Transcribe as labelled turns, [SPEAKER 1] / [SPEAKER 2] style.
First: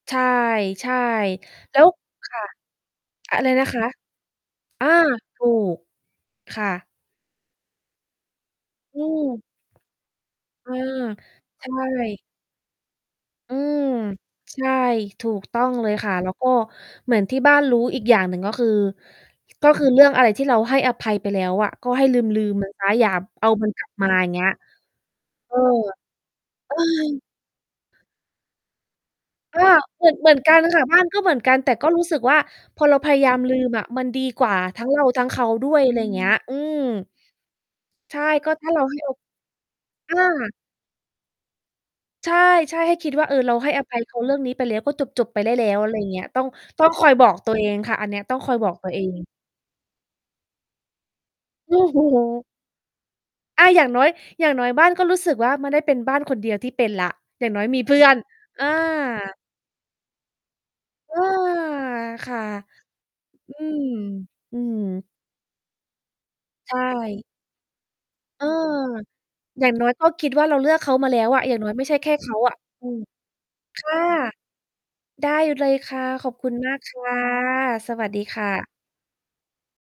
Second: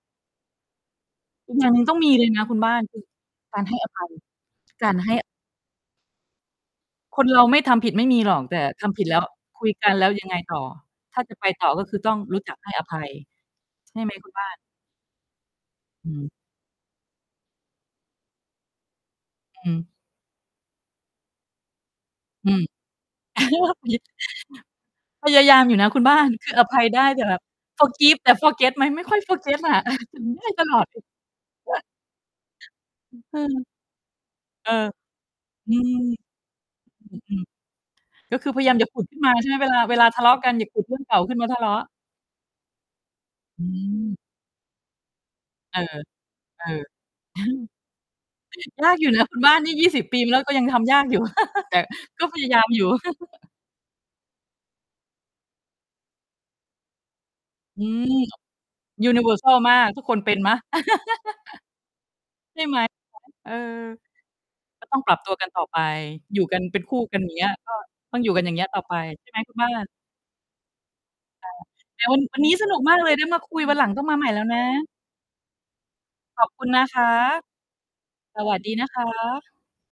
[SPEAKER 1] ใช่ ใช่
[SPEAKER 2] อีกอย่าง
[SPEAKER 1] แ
[SPEAKER 2] ห
[SPEAKER 1] ล
[SPEAKER 2] น
[SPEAKER 1] ้
[SPEAKER 2] ึ่ง
[SPEAKER 1] ว
[SPEAKER 2] ต้องมีเล
[SPEAKER 1] ค
[SPEAKER 2] ยน
[SPEAKER 1] ่ะ
[SPEAKER 2] ะคุณบ้าน คือ
[SPEAKER 1] อะไร
[SPEAKER 2] กา
[SPEAKER 1] น
[SPEAKER 2] ร
[SPEAKER 1] ะ
[SPEAKER 2] ให้
[SPEAKER 1] คะ?
[SPEAKER 2] อภัย
[SPEAKER 1] อ
[SPEAKER 2] ก
[SPEAKER 1] า
[SPEAKER 2] ารให้
[SPEAKER 1] ถูก ค่ะ
[SPEAKER 2] คนเราไม่ทำผิดไม่มีหรอก แต่ท
[SPEAKER 1] อ
[SPEAKER 2] ำผ
[SPEAKER 1] ื
[SPEAKER 2] ิดแล้
[SPEAKER 1] ม
[SPEAKER 2] ว คุยกันแล้วยังไงต่อ
[SPEAKER 1] อา
[SPEAKER 2] ถ้าจะไป
[SPEAKER 1] ใช
[SPEAKER 2] ต่อก็คือต้อง
[SPEAKER 1] ่
[SPEAKER 2] รู้จักให้อภัย
[SPEAKER 1] อืม
[SPEAKER 2] ใช่ไหมคุณบ้า
[SPEAKER 1] ใ
[SPEAKER 2] น?
[SPEAKER 1] ช่ ถูกต้องเลย
[SPEAKER 2] อ
[SPEAKER 1] ค
[SPEAKER 2] ื
[SPEAKER 1] ่ะ แล้
[SPEAKER 2] ม
[SPEAKER 1] วก็เหมือนที่บ้านรู้อีกอย่างหนึ่ง ก็คือ
[SPEAKER 2] อ
[SPEAKER 1] ก็
[SPEAKER 2] ื
[SPEAKER 1] ค
[SPEAKER 2] ม
[SPEAKER 1] ือเรื่องอะไรที่เราให้อภัยไปแล้วอะ ก็ให้ลื
[SPEAKER 2] อื
[SPEAKER 1] ม
[SPEAKER 2] ม
[SPEAKER 1] ๆ มันเสีย อย่า เอามันกลับ มาอย่างเงี้ย
[SPEAKER 2] [unintelligible] พยา
[SPEAKER 1] เอ
[SPEAKER 2] ย
[SPEAKER 1] อ
[SPEAKER 2] ามอยู่นะคุณบ้าน คืออ
[SPEAKER 1] เอ
[SPEAKER 2] ภ
[SPEAKER 1] อ
[SPEAKER 2] ัยได้ แต่แบบ forgive แต่ forget ไหม? ไม่ค่อย
[SPEAKER 1] ก
[SPEAKER 2] forget
[SPEAKER 1] ็
[SPEAKER 2] อะ
[SPEAKER 1] เหมือ
[SPEAKER 2] ถ
[SPEAKER 1] น
[SPEAKER 2] ึ
[SPEAKER 1] เ
[SPEAKER 2] ง
[SPEAKER 1] หมือน
[SPEAKER 2] ได้
[SPEAKER 1] กัน
[SPEAKER 2] ตล
[SPEAKER 1] ค่
[SPEAKER 2] อ
[SPEAKER 1] ะ
[SPEAKER 2] ด
[SPEAKER 1] บ
[SPEAKER 2] ส
[SPEAKER 1] ้
[SPEAKER 2] ิ
[SPEAKER 1] านก็เหมือนกัน แต่ก็รู้สึกว่า พอเราพ
[SPEAKER 2] อื
[SPEAKER 1] ย
[SPEAKER 2] อ
[SPEAKER 1] าย
[SPEAKER 2] เ
[SPEAKER 1] า
[SPEAKER 2] อ
[SPEAKER 1] มล
[SPEAKER 2] อ
[SPEAKER 1] ืมอะ มันดีกว่า
[SPEAKER 2] เออ
[SPEAKER 1] ทั้งเราทั้งเขาด
[SPEAKER 2] อื
[SPEAKER 1] ้วย
[SPEAKER 2] ม
[SPEAKER 1] อะไรอย่างเงี้ย อืม
[SPEAKER 2] อืม
[SPEAKER 1] ใช่
[SPEAKER 2] ๆ ก็คื
[SPEAKER 1] ก็
[SPEAKER 2] อพย
[SPEAKER 1] ถ
[SPEAKER 2] า
[SPEAKER 1] ้
[SPEAKER 2] ย
[SPEAKER 1] า
[SPEAKER 2] าม
[SPEAKER 1] เร
[SPEAKER 2] อย
[SPEAKER 1] า
[SPEAKER 2] ่า
[SPEAKER 1] ใ
[SPEAKER 2] ข
[SPEAKER 1] ห้
[SPEAKER 2] ุด
[SPEAKER 1] โอ
[SPEAKER 2] ขึ้นมาใช่ไหม? เวลา เวลา
[SPEAKER 1] อ
[SPEAKER 2] ทะเลาะกัน
[SPEAKER 1] า
[SPEAKER 2] อย่าขุด เรื่องเก่าขึ้นมาทะเลาะ
[SPEAKER 1] ใช่ ๆ ให้คิดว่า เออ เรา
[SPEAKER 2] อ
[SPEAKER 1] ให้อภัยเข
[SPEAKER 2] ืม
[SPEAKER 1] าเรื่องนี้ไปแล้ว ก็จบ ๆ ไปได้แล้
[SPEAKER 2] เอ
[SPEAKER 1] ว อะไร
[SPEAKER 2] อ
[SPEAKER 1] อย่างนี้ ต้อง
[SPEAKER 2] เอ
[SPEAKER 1] ต
[SPEAKER 2] อ
[SPEAKER 1] ้องคอยบอกตัวเองค่ะ อันเนี้ย ต้องคอยบอก
[SPEAKER 2] ย
[SPEAKER 1] ตั
[SPEAKER 2] า
[SPEAKER 1] ว
[SPEAKER 2] ก
[SPEAKER 1] เอ
[SPEAKER 2] อยู่น
[SPEAKER 1] ง
[SPEAKER 2] ะ คนบ้านนี่ 20 ปีแล้ว ก็ยังทำยากอยู่
[SPEAKER 1] โ
[SPEAKER 2] แ
[SPEAKER 1] อ
[SPEAKER 2] ต่
[SPEAKER 1] ้โ
[SPEAKER 2] ก็พ
[SPEAKER 1] ฮ!
[SPEAKER 2] ยายามอยู่
[SPEAKER 1] อา อย่างน้อย อย่างน้อยบ้านก็รู้สึกว่า ไม่ได้เป็นบ้านคนเดียวที่เป็นแล้ว อย่างน้อยมี
[SPEAKER 2] อื
[SPEAKER 1] เพื่
[SPEAKER 2] ม
[SPEAKER 1] อน อ
[SPEAKER 2] ยูนิเวอ
[SPEAKER 1] า
[SPEAKER 2] ร์ซัล มาก ทุกคนเป็นไหม?
[SPEAKER 1] เออ ค่ะ
[SPEAKER 2] ใช่ ไหม? เอ
[SPEAKER 1] อื
[SPEAKER 2] อ
[SPEAKER 1] ม อือฮ
[SPEAKER 2] ก็ ต้อง
[SPEAKER 1] ึ
[SPEAKER 2] ปรับตัวกันต่อไป อยู่กัน
[SPEAKER 1] ใช
[SPEAKER 2] เป็นคู่กัน
[SPEAKER 1] ่
[SPEAKER 2] อย่างเงี้ย ก็ ต้องอยู่
[SPEAKER 1] เ
[SPEAKER 2] ก
[SPEAKER 1] อ
[SPEAKER 2] ัน
[SPEAKER 1] อ
[SPEAKER 2] อย่างเงี้ยต่อไป ใช่ไหม คุณ
[SPEAKER 1] อย
[SPEAKER 2] บ
[SPEAKER 1] ่
[SPEAKER 2] ้า
[SPEAKER 1] างน้
[SPEAKER 2] น?
[SPEAKER 1] อยก็คิดว่า เราเลือกเขามาแล้วอะ
[SPEAKER 2] ค่
[SPEAKER 1] อ
[SPEAKER 2] ะ
[SPEAKER 1] ย่างน้อยไม่ใช่
[SPEAKER 2] แต่
[SPEAKER 1] แค่
[SPEAKER 2] วัน
[SPEAKER 1] เข
[SPEAKER 2] ว
[SPEAKER 1] า
[SPEAKER 2] ันนี
[SPEAKER 1] อ
[SPEAKER 2] ้
[SPEAKER 1] ะ
[SPEAKER 2] สนุก
[SPEAKER 1] อื
[SPEAKER 2] มาก
[SPEAKER 1] ม
[SPEAKER 2] เลย ได้มาคุย วัน
[SPEAKER 1] ค
[SPEAKER 2] หลัง
[SPEAKER 1] ่ะ
[SPEAKER 2] ต้องมาใหม่แล้วนะ
[SPEAKER 1] ได้เลยค่ะ ขอบ
[SPEAKER 2] ข
[SPEAKER 1] ค
[SPEAKER 2] อ
[SPEAKER 1] ุ
[SPEAKER 2] บ
[SPEAKER 1] ณ
[SPEAKER 2] คุ
[SPEAKER 1] ม
[SPEAKER 2] ณ
[SPEAKER 1] าก
[SPEAKER 2] นะ
[SPEAKER 1] ค
[SPEAKER 2] ค
[SPEAKER 1] ่ะ
[SPEAKER 2] ะ
[SPEAKER 1] สวัสดีค
[SPEAKER 2] ส
[SPEAKER 1] ่
[SPEAKER 2] วัสด
[SPEAKER 1] ะ
[SPEAKER 2] ีนะคะ